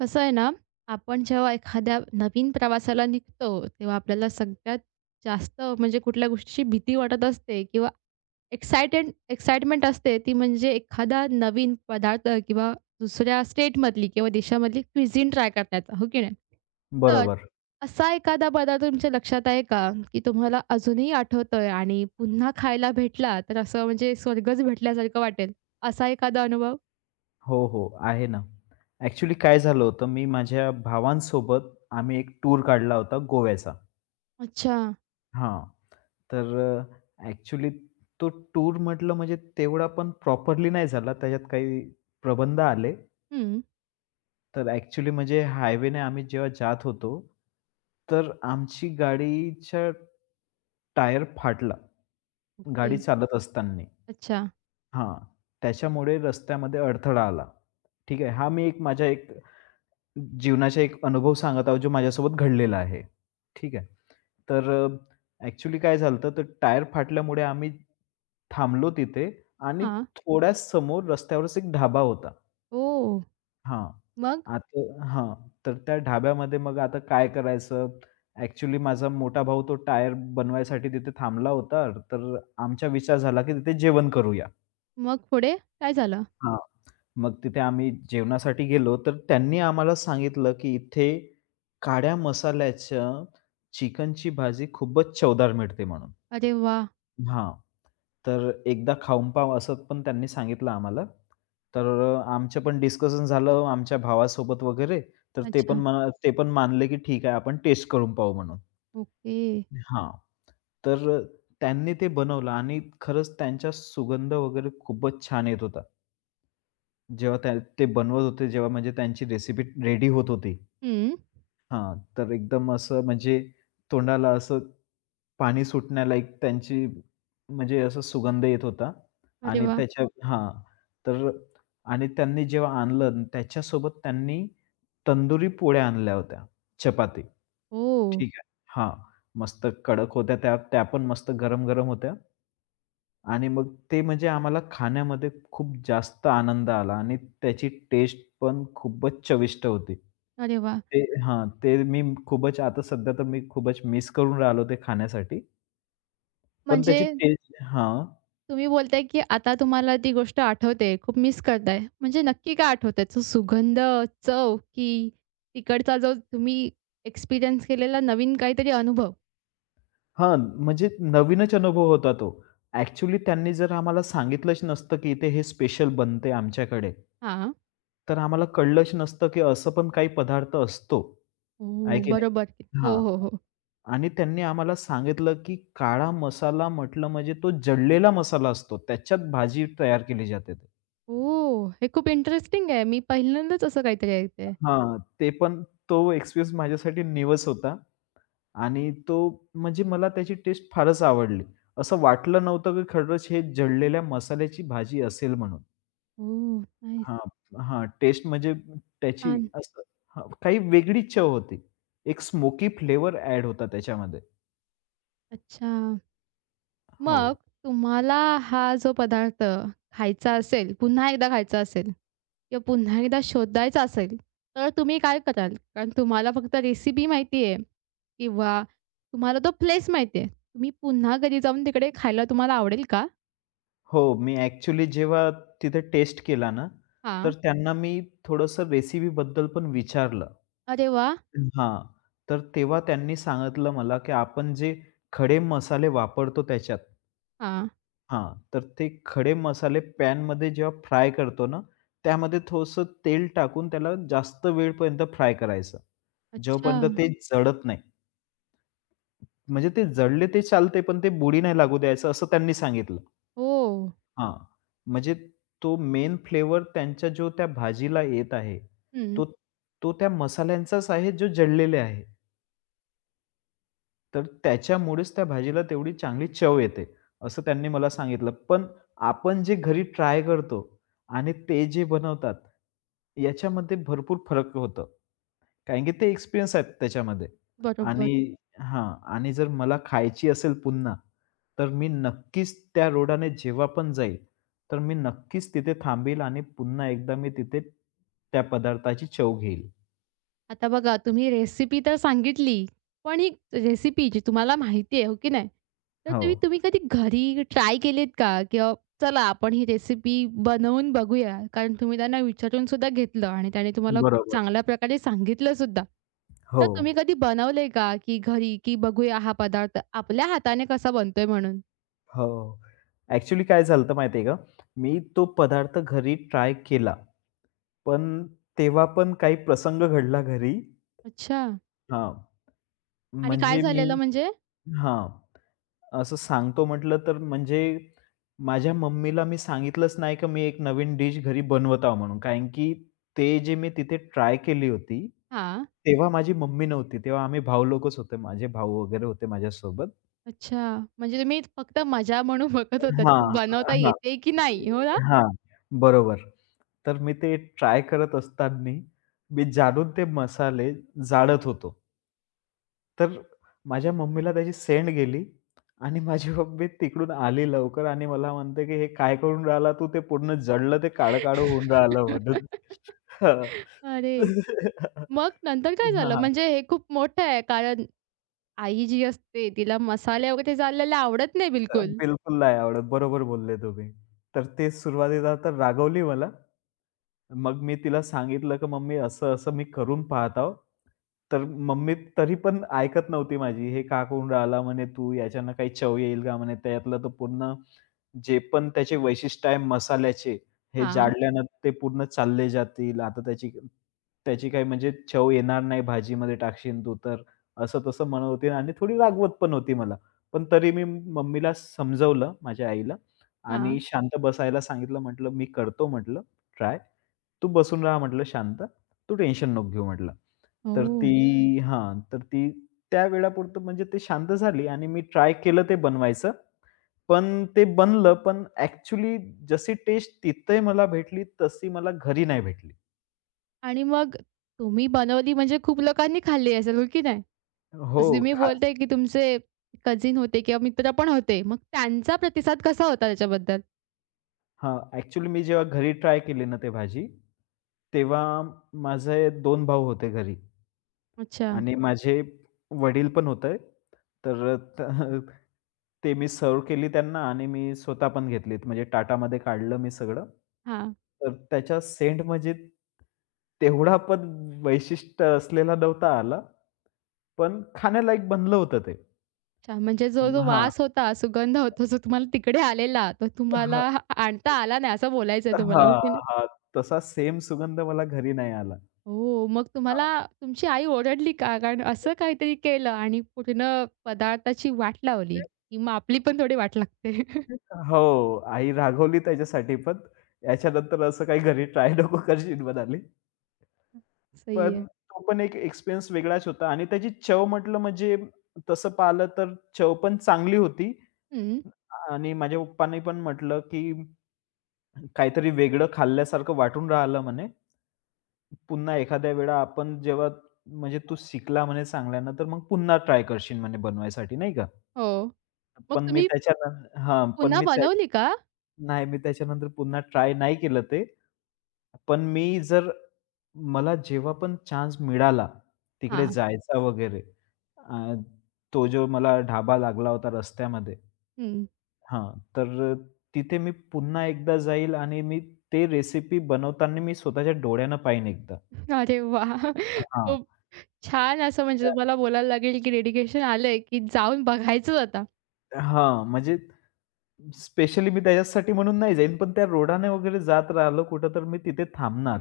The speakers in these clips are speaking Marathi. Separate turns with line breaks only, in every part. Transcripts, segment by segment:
कसं आहे ना, आपण जेव्हा एखाद्या नवीन प्रवासाला निघतो, तेव्हा आपल्याला सगळ्यात जास्त म्हणजे कुठल्या गोष्टीची भीती वाटत असते किंवा एक्सायटेड एक्साइटमेंट असते, ती म्हणजे एखादा नवीन पदार्थ किंवा दुसऱ्या स्टेटमधली किंवा देशामधली क्विझिन ट्राय करण्याचा, हो की नाही? तर
बरोबर.
असा एखादा पदार्थ तुमच्या लक्षात आहे का, की तुम्हाला अजूनही आठवतोय आणि पुन्हा खायला भेटला तर असं म्हणजे स्वर्गच भेटल्यासारखं वाटेल, असा एखादा अनुभव?
हो, हो. आहे ना. ॲक्चुअली काय झालं होतं, मी माझ्या भावांसोबत आम्ही एक टूर काढला होता गोव्याचा.
अच्छा.
हां. ॲक्चुअली तो टूर म्हटलं म्हणजे तेवढा पण प्रॉपरली नाही झाला. त्याच्यात काही प्रबंध आले.
हं.
तर ॲक्चुअली म्हणजे हायवेने आम्ही जेव्हा जात होतो, तर आमची गाडीचा टायर फाटला.
ओके.
गाडी चालत असताना.
अच्छा.
हां. त्याच्यामुळे रस्त्यामध्ये अडथळा आला. ठीक आहे. हा मी माझ्या एक जीवनाचा एक अनुभव सांगत आहोत, जो माझ्यासोबत घडलेला आहे. ठीक आहे. तर अ, काय झालं होतं, तर टायर फाटल्यामुळे आम्ही थांबलो तिथे आणि
हां.
थोड्याच समोर रस्त्यावरच एक ढाबा होता.
ओह!
हां.
मग?
आता हां. तर त्या ढाब्यामध्ये मग आता काय करायचं? ॲक्चुअली माझा मोठा भाऊ तो टायर बनवायसाठी तिथे थांबला होता. तर आमचा विचार झाला, की तिथे जेवण करूया.
मग पुढे काय झालं?
हां. मग तिथे आम्ही जेवणासाठी गेलो, तर त्यांनी आम्हाला सांगितलं, की इथे काळ्या मसाल्याच्या चिकनची भाजी खूपच चवदार मिळते म्हणून.
अरे वाह!
हां. तर एकदा खाऊन पाव असं पण त्यांनी सांगितलं आम्हाला. आमचं पण डिस्कशन झालं आमच्या भावासोबत वगैरे, तर ते पण
अच्छा.
म्हणा ते पण मानले, की ठीक आहे आपण टेस्ट करून पाहू म्हणून.
ओके.
हां. तर त्यांनी ते बनवलं आणि खरंच त्यांचा सुगंध वगैरे खूपच छान येत होता. जेव्हा त्या ते बनवत होते, जेव्हा म्हणजे त्यांची रेसिपी रेडी होत होती.
हं.
तर एकदम असं म्हणजे तोंडाला असं पाणी सुटण्यालायक त्यांची म्हणजे असा सुगंध येत होता
अरे
आणि
वाह!
त्याच्या हां, तर आणि त्यांनी जेव्हा आणलं त्याच्यासोबत त्यांनी तंदुरी पोळ्या आणल्या होत्या, चपाती.
ओह!
ठीक आहे. हां, मस्त कडक होत्या त्या, त्या पण मस्त गरम-गरम होत्या. आणि मग ते म्हणजे आम्हाला खाण्यामध्ये खूप जास्त आनंद आला आणि त्याची टेस्ट पण खूपच चविष्ट होती.
अरे वाह!
ते मी खूपच आता सध्या तर मी खूपच मिस करून राहिलो ते खाण्यासाठी. पण
म्हणजे
त्याची टेस्ट हां,
तुम्ही बोलताय, की आता तुम्हाला ती गोष्ट आठवते, खूप मिस करताय. म्हणजे नक्की काय आठवतंय? तो सुगंध, चव की तिकडचा जो तुम्ही एक्सपिरियन्स केलेला नवीन काहीतरी अनुभव?
हां, म्हणजे नवीनच अनुभव होता तो. ॲक्चुअली त्यांनी जर आम्हाला सांगितलंच नसतं, की इथे हे स्पेशल बनते आमच्याकडे,
हां.
तर आम्हाला कळलंच नसतं, की असं पण काही पदार्थ असतो.
ओह!
आहे की नाही?
बरोबर. की. हो,
हां.
हो, हो.
आणि त्यांनी आम्हाला सांगितलं, की काळा मसाला म्हटलं म्हणजे तो जळलेला मसाला असतो. त्याच्यात भाजी तयार केली जाते ते.
ओह! हे खूप इंटरेस्टिंग आहे. मी पहिल्यांदाच असं काहीतरी ऐकते.
हां, ते पण तो एक्सपिरियन्स माझ्यासाठी नवीच होता आणि तो म्हणजे मला त्याची टेस्ट फारच आवडली. असं वाटलं नव्हतं, की खरंच हे जळलेल्या मसाल्याची भाजी असेल म्हणून.
ओह! नाईस.
हां, हां, टेस्ट म्हणजे त्याची
छान.
काही वेगळीच चव होती. एक स्मोकी फ्लेवर ॲड होता त्याच्यामध्ये.
अच्छा.
हो.
मग तुम्हाला हा जो पदार्थ खायचा असेल, पुन्हा एकदा खायचा असेल किंवा पुन्हा एकदा शोधायचा असेल, तर तुम्ही काय कराल? कारण तुम्हाला फक्त रेसिपी माहिती आहे किंवा तुम्हाला तो प्लेस माहिती आहे. तुम्ही पुन्हा घरी जाऊन तिकडे खायला तुम्हाला आवडेल का?
हो, मी ॲक्चुअली जेव्हा तिथे टेस्ट केला ना,
हां.
तर त्यांना मी थोडंसं रेसिपीबद्दल पण विचारलं.
अरे वाह!
हां, तर तेव्हा त्यांनी सांगितलं मला, की आपण जे खडे मसाले वापरतो त्याच्यात
हां.
तर ते खडे मसाले पॅनमध्ये जेव्हा फ्राय करतो ना, त्यामध्ये थोडंसं तेल टाकून त्याला जास्त वेळपर्यंत फ्राय करायचं.
अच्छा.
जोपर्यंत ते जळत नाही. म्हणजे ते जळले ते चालते, पण ते बुडी नाही लागू द्यायचं असं त्यांनी सांगितलं.
हो.
हां, म्हणजे तो मेन फ्लेवर त्यांच्या जो त्या भाजीला येत आहे,
हं.
तो तो त्या मसाल्यांचाच आहे जो जळलेले आहे. तर त्याच्यामुळेच त्या भाजीला तेवढी चांगली चव येते, असं त्यांनी मला सांगितलं. पण आपण जे घरी ट्राय करतो आणि ते जे बनवतात, याच्यामध्ये भरपूर फरक होतं. कारण की ते एक्सपिरियन्स आहेत त्याच्यामध्ये
बरोबर.
आणि हं. हां. आणि जर मला खायची असेल पुन्हा, तर मी नक्कीच त्या रोडाने जेव्हा पण जाईल, तर मी नक्कीच तिथे थांबेल आणि पुन्हा एकदा मी तिथे त्या पदार्थाची चव घेईल.
आता बघा तुम्ही रेसिपी तर सांगितली, पण ही रेसिपी जी तुम्हाला माहिती आहे, हो की नाही? तर
हो.
तुम्ही तुम्ही कधी घरी ट्राय केलीत का? किंवा चला आपण ही रेसिपी बनवून बघूया. कारण तुम्ही त्यांना विचारून सुद्धा घेतलं आणि त्याने तुम्हाला खूप
बरोबर.
चांगल्या प्रकारे सांगितलं सुद्धा. तर
हो,
तुम्ही कधी बनवलंय का, की घरी की बघूया हा पदार्थ आपल्या हाताने कसा बनतोय म्हणून?
हो. ॲक्चुअली काय झालं होतं माहिती आहे का? मी तो पदार्थ घरी ट्राय केला. पण तेव्हा पण काही प्रसंग घडला घरी
अच्छा.
हां.
आणि काय
म्हणजे मी
झालेलं म्हणजे?
हां. असं सांगतो म्हटलं तर म्हणजे माझ्या मम्मीला मी सांगितलंच नाही का मी एक नवीन डिश घरी बनवत आहो म्हणून. कारण की ते जे मी तिथे ट्राय केली होती,
हां.
तेव्हा माझी मम्मी नव्हती. तेव्हा आम्ही भाऊ लोकच होते. माझे भाऊ वगैरे होते माझ्यासोबत.
अच्छा. म्हणजे तुम्ही फक्त मजा म्हणून बघत होतात,
हां,
बनवता
हां.
येते की नाही, हो ना?
हां, बरोबर. तर मी ते ट्राय करत असताना मी जाणून ते मसाले जाळत होतो. तर माझ्या मम्मीला त्याची सेंड गेली आणि माझी मम्मी तिकडून आली लवकर आणि मला म्हणते, की "हे काय करून राहिला तू? ते पूर्ण जळलं, ते काळं-काळं होऊन राहिलं" म्हणून. हां.
अरे! मग नंतर काय
हां,
झालं?
हां.
म्हणजे हे खूप मोठं आहे कारण आई जी असते तिला मसाले वगैरे चाललेले आवडत नाही बिलकुल.
बिलकुल नाही आवडत. बरोबर बोलले तुम्ही. तर ते सुरुवातीला तर रागवली मला, मग मी तिला सांगितलं, की "मम्मी असं-असं मी करून पाहत आहो." तर मम्मी तरी पण ऐकत नव्हती माझी. "हे का करून राहिला?" म्हणे, "तू याच्यानं काही चव येईल का?" म्हणे, "त्यातलं तर पूर्ण जे पण त्याचे वैशिष्ट्य आहे मसाल्याचे, हे
हां,
जाळल्यानं ते पूर्ण चालले जातील. आता त्याची त्याची काही म्हणजे चव येणार नाही भाजीमध्ये टाकशील तू तर." असं-तसं म्हणत होती आणि थोडी रागवत पण होती मला. पण तरी मी मम्मीला समजवलं, माझ्या आईला
हां.
आणि शांत बसायला सांगितलं. म्हटलं, "मी करतो," म्हटलं, "ट्राय." तू बसून राहा म्हटलं शांत. तू टेन्शन नको घेऊ म्हटलं.
ओह!
तर ती त्या वेळापुरतं म्हणजे ते शांत झाली आणि मी ट्राय केलं ते बनवायचं. पण ते बनलं, पण ॲक्चुअली जशी टेस्ट तिथे मला भेटली, तशी मला घरी नाही भेटली.
आणि मग तुम्ही बनवली म्हणजे खूप लोकांनी खाल्ली असेल, हो की नाही?
हो,
तसं तुम्ही
खा
बोलताय की तुमचे कझिन होते किंवा मित्र पण होते. मग त्यांचा प्रतिसाद कसा होता त्याच्याबद्दल?
ॲक्चुअली मी जेव्हा घरी ट्राय केली ना ते भाजी, तेव्हा माझे 2 भाऊ होते घरी.
अच्छा.
आणि माझे वडील पण होते. तर ते मी सर्व्ह केली त्यांना आणि मी स्वतः पण घेतलीत. म्हणजे ताटामध्ये काढलं मी सगळं.
हां.
तर त्याच्या सेंट म्हणजे तेवढा पण वैशिष्ट्य असलेला नव्हता आला. पण खाण्यालायक बनलं होतं ते.
अच्छा, म्हणजे जो
हां.
वास होता, सुगंध होता, जो तुम्हाला तिकडे आलेला, तो
हां.
तुम्हाला आणता आला नाही, असं बोलायचंय तुम्हाला,
हां,
हो की नाही?
हां. तसा सेम सुगंध मला घरी नाही आला.
हो, मग तुम्हाला
हां.
तुमची आई ओरडली का? कारण असं काहीतरी केलं आणि पूर्ण पदार्थाची वाट लावली, की मग आपली पण थोडी वाट लागते.
हो. आई रागवली त्याच्यासाठी पण. याच्यानंतर असं काही घरी ट्राय नको करशील म्हणाली.
सही आहे.
पण तो पण एक एक्सपिरियन्स वेगळाच होता आणि त्याची चव म्हटलं म्हणजे तसं पाहिलं तर चव पण चांगली होती
हं,
आणि माझ्या पप्पांनी पण म्हटलं, की "काहीतरी वेगळं खाल्ल्यासारखं वाटून राहिलं" म्हणे. "पुन्हा एखाद्या वेळा आपण जेव्हा म्हणजे तू शिकला म्हणे चांगल्यानं, तर मग पुन्हा ट्राय करशील" म्हणे बनवायसाठी नाही का.
हो. मग
पण मी
तुम्ही
त्याच्यानं हां, पण
पुन्हा
मी त्या
बनवली का?
नाही, मी त्याच्यानंतर पुन्हा ट्राय नाही केलं ते. पण मी जर मला जेव्हा पण चान्स मिळाला तिकडे
हां,
जायचा वगैरे अ, तो जो मला ढाबा लागला होता रस्त्यामध्ये.
हं.
हां, तर तिथे मी पुन्हा एकदा जाईल आणि मी ते रेसिपी बनवताना मी स्वतःच्या डोळ्यानं पाहीन एकदा.
अरे वाह!
हां.
खूप छान असं म्हणजे तुम्हाला बोलायला लागेल, की डेडिकेशन आलंय, की जाऊन बघायचंच आता.
हां, म्हणजे स्पेशली मी त्याच्यासाठी म्हणून नाही जाईन, पण त्या रोडाने वगैरे जात राहिलो कुठं तर मी तिथे थांबणार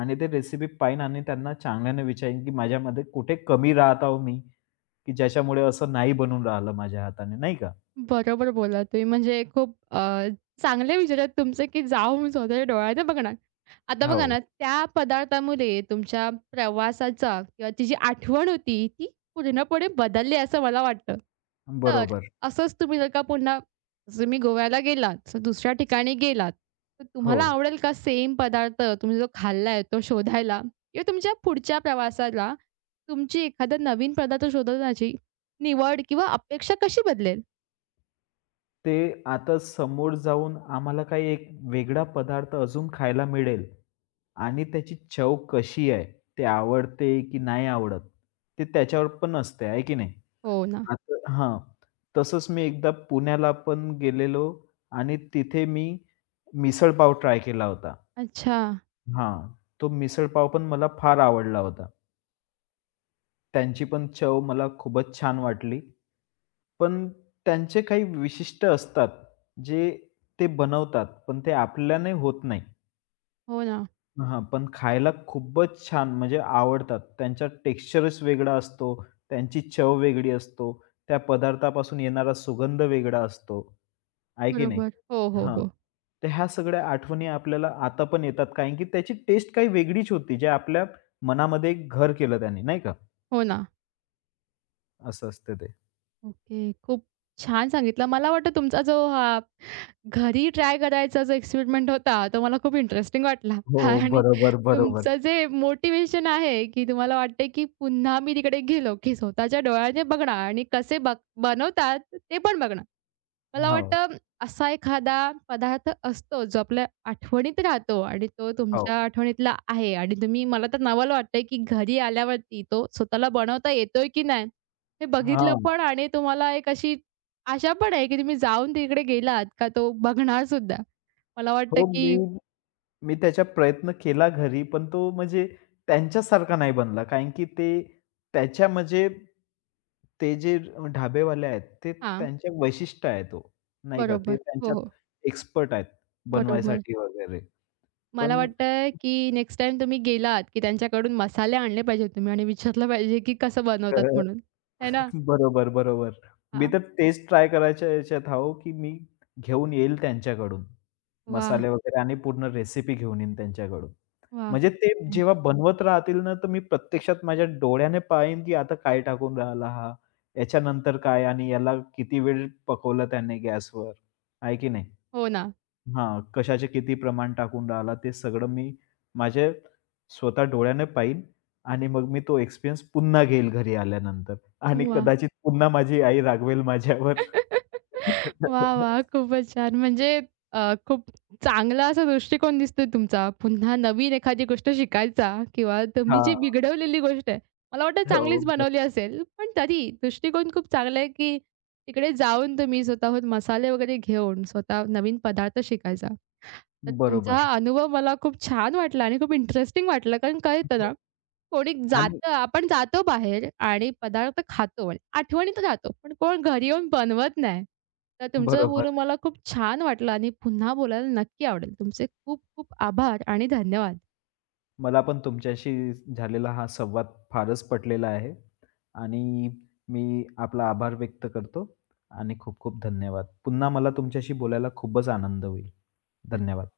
आणि ते रेसिपी पाहीन आणि त्यांना चांगल्याने विचारीन, की माझ्यामध्ये कुठे कमी राहत आहो मी, की ज्याच्यामुळे असं नाही बनून राहिलं माझ्या हाताने, नाही का?
बरोबर बोललात तुम्ही. म्हणजे खूप चांगले विचार आहेत तुमचे, की जाऊन मी स्वतःच्या डोळ्याने बघणार. आता बघा
हो.
ना, त्या पदार्थामुळे तुमच्या प्रवासाचा किंवा ती जी आठवण होती, ती पूर्णपणे बदलली असं मला वाटतं. तर
बरोबर.
असंच तुम्ही जर का पुन्हा जसं तुम्ही गोव्याला गेलात, तर दुसऱ्या ठिकाणी गेलात, तर
हो.
तुम्हाला आवडेल का सेम पदार्थ तुम्ही जो खाल्लाय तो शोधायला? किंवा तुमच्या पुढच्या प्रवासाला तुमची एखादा नवीन पदार्थ शोधण्याची निवड किंवा अपेक्षा कशी बदलेल?
ते आता समोर जाऊन आम्हाला काही एक वेगळा पदार्थ अजून खायला मिळेल आणि त्याची चव कशी आहे, ते आवडते की नाही आवडत, ते त्याच्यावर पण असते, आहे की नाही?
हो ना.
आता हां. तसंच मी एकदा पुण्याला पण गेलेलो आणि तिथे मी मिसळपाव ट्राय केला होता.
अच्छा.
हां. तो मिसळपाव पण मला फार आवडला होता. त्यांची पण चव मला खूपच छान वाटली. पण त्यांचे काही विशिष्ट असतात, जे ते बनवतात, पण ते आपल्याने होत नाही.
हो ना.
पण खायला खूपच छान म्हणजे आवडतात. त्यांचा टेक्स्चरच वेगळा असतो, त्यांची चव वेगळी असतो, त्या पदार्थापासून येणारा सुगंध वेगळा असतो. आहे की नाही?
बरोबर. हो, हो,
हां.
हो.
तर ह्या सगळ्या आठवणी आपल्याला आता पण येतात कारण की त्याची टेस्ट काही वेगळीच होती, जे आपल्या मनामध्ये एक घर केलं त्याने नाही का?
हो ना.
असं असतं ते.
ओके. खूप छान सांगितलं. मला वाटतं तुमचा जो हा घरी ट्राय करायचा जो एक्सपेरिमेंट होता, तो मला खूप इंटरेस्टिंग वाटला
हो,
आणि
बरोबर.
तुमचं जे मोटिव्हेशन आहे, की तुम्हाला वाटते की पुन्हा मी तिकडे गेलो, की स्वतःच्या डोळ्याने बघणार आणि कसे बनवतात ते पण बघणार. मला
हो,
वाटतं असा एखादा पदार्थ असतो जो आपल्या आठवणीत राहतो आणि तो
हो.
तुमच्या आठवणीतला आहे आणि तुम्ही मला तर नवाल वाटतंय की घरी आल्यावरती तो स्वतःला बनवता येतोय की नाही हे बघितलं
हां.
पण आणि तुम्हाला एक अशी आशा पण आहे की तुम्ही जाऊन तिकडे गेलात का तो बघणार सुद्धा. मला वाटतं
हो, मी
की
मी त्याचा प्रयत्न केला घरी, पण तो म्हणजे त्यांच्यासारखा नाही बनला कारण की ते त्याच्या म्हणजे ते जे ढाबेवाले आहेत, ते
हां,
त्यांच्या वैशिष्ट्य आहे तो, नाही का? ते
बरोबर. हो,
त्यांच्यात
हो.
एक्सपर्ट आहेत
बरोबर.
बनवायसाठी वगैरे.
मला
पण
वाटतं की नेक्स्ट टाईम तुम्ही गेलात की त्यांच्याकडून मसाले आणले पाहिजेत तुम्ही आणि विचारलं पाहिजे की कसं बनवतात म्हणून. है ना?
तर बरोबर. मी
हां.
तर तेच ट्राय करायच्या याच्यात आहो, की मी घेऊन येईल त्यांच्याकडून.
वाह!
मसाले वगैरे आणि पूर्ण रेसिपी घेऊन येईन त्यांच्याकडून.
वाह!
म्हणजे
खूप
ते
छान.
जेव्हा बनवत राहतील ना, तर मी प्रत्यक्षात माझ्या डोळ्याने पाहीन, की आता काय टाकून राहिला हा, याच्यानंतर काय आणि याला किती वेळ पकवलं त्याने गॅसवर, आहे की नाही?
हो ना.
कशाचे किती प्रमाण टाकून राहिला ते सगळं मी माझे स्वतः डोळ्याने पाहीन आणि मग मी तो एक्सपिरियन्स पुन्हा घेईल घरी आल्यानंतर आणि
वाह!
कदाचित पुन्हा माझी आई रागवेल माझ्यावर.
वाह, वाह! खूपच छान. म्हणजे खूप चांगला असा दृष्टिकोन दिसतोय तुमचा. पुन्हा नवीन एखादी गोष्ट शिकायचा किंवा तुम्ही जी
हां.
बिघडवलेली गोष्ट आहे, मला वाटतं
हो,
चांगलीच बनवली असेल. पण तरी दृष्टिकोन खूप चांगला आहे, की तिकडे जाऊन तुम्ही स्वतःहून मसाले वगैरे घेऊन स्वतः नवीन पदार्थ शिकायचा. तर तुमचा हा
बरोबर.
अनुभव मला खूप छान वाटला आणि खूप इंटरेस्टिंग वाटलं कारण कळतं ना
हो
कोणी
आणि
जातं आपण जातो बाहेर आणि पदार्थ खातो आणि आठवणीत राहतो. पण कोण घरी येऊन बनवत नाही. तर तुमचं
बरोबर.
बोलून मला खूप छान वाटलं आणि पुन्हा बोलायला नक्की आवडेल. तुमचे खूप खूप आभार आणि धन्यवाद.
मला पण तुमच्याशी झालेला हा संवाद फारच पटलेला आहे आणि मी आपला आभार व्यक्त करतो आणि खूप खूप धन्यवाद. पुन्हा मला तुमच्याशी बोलायला खूपच आनंद होईल. धन्यवाद.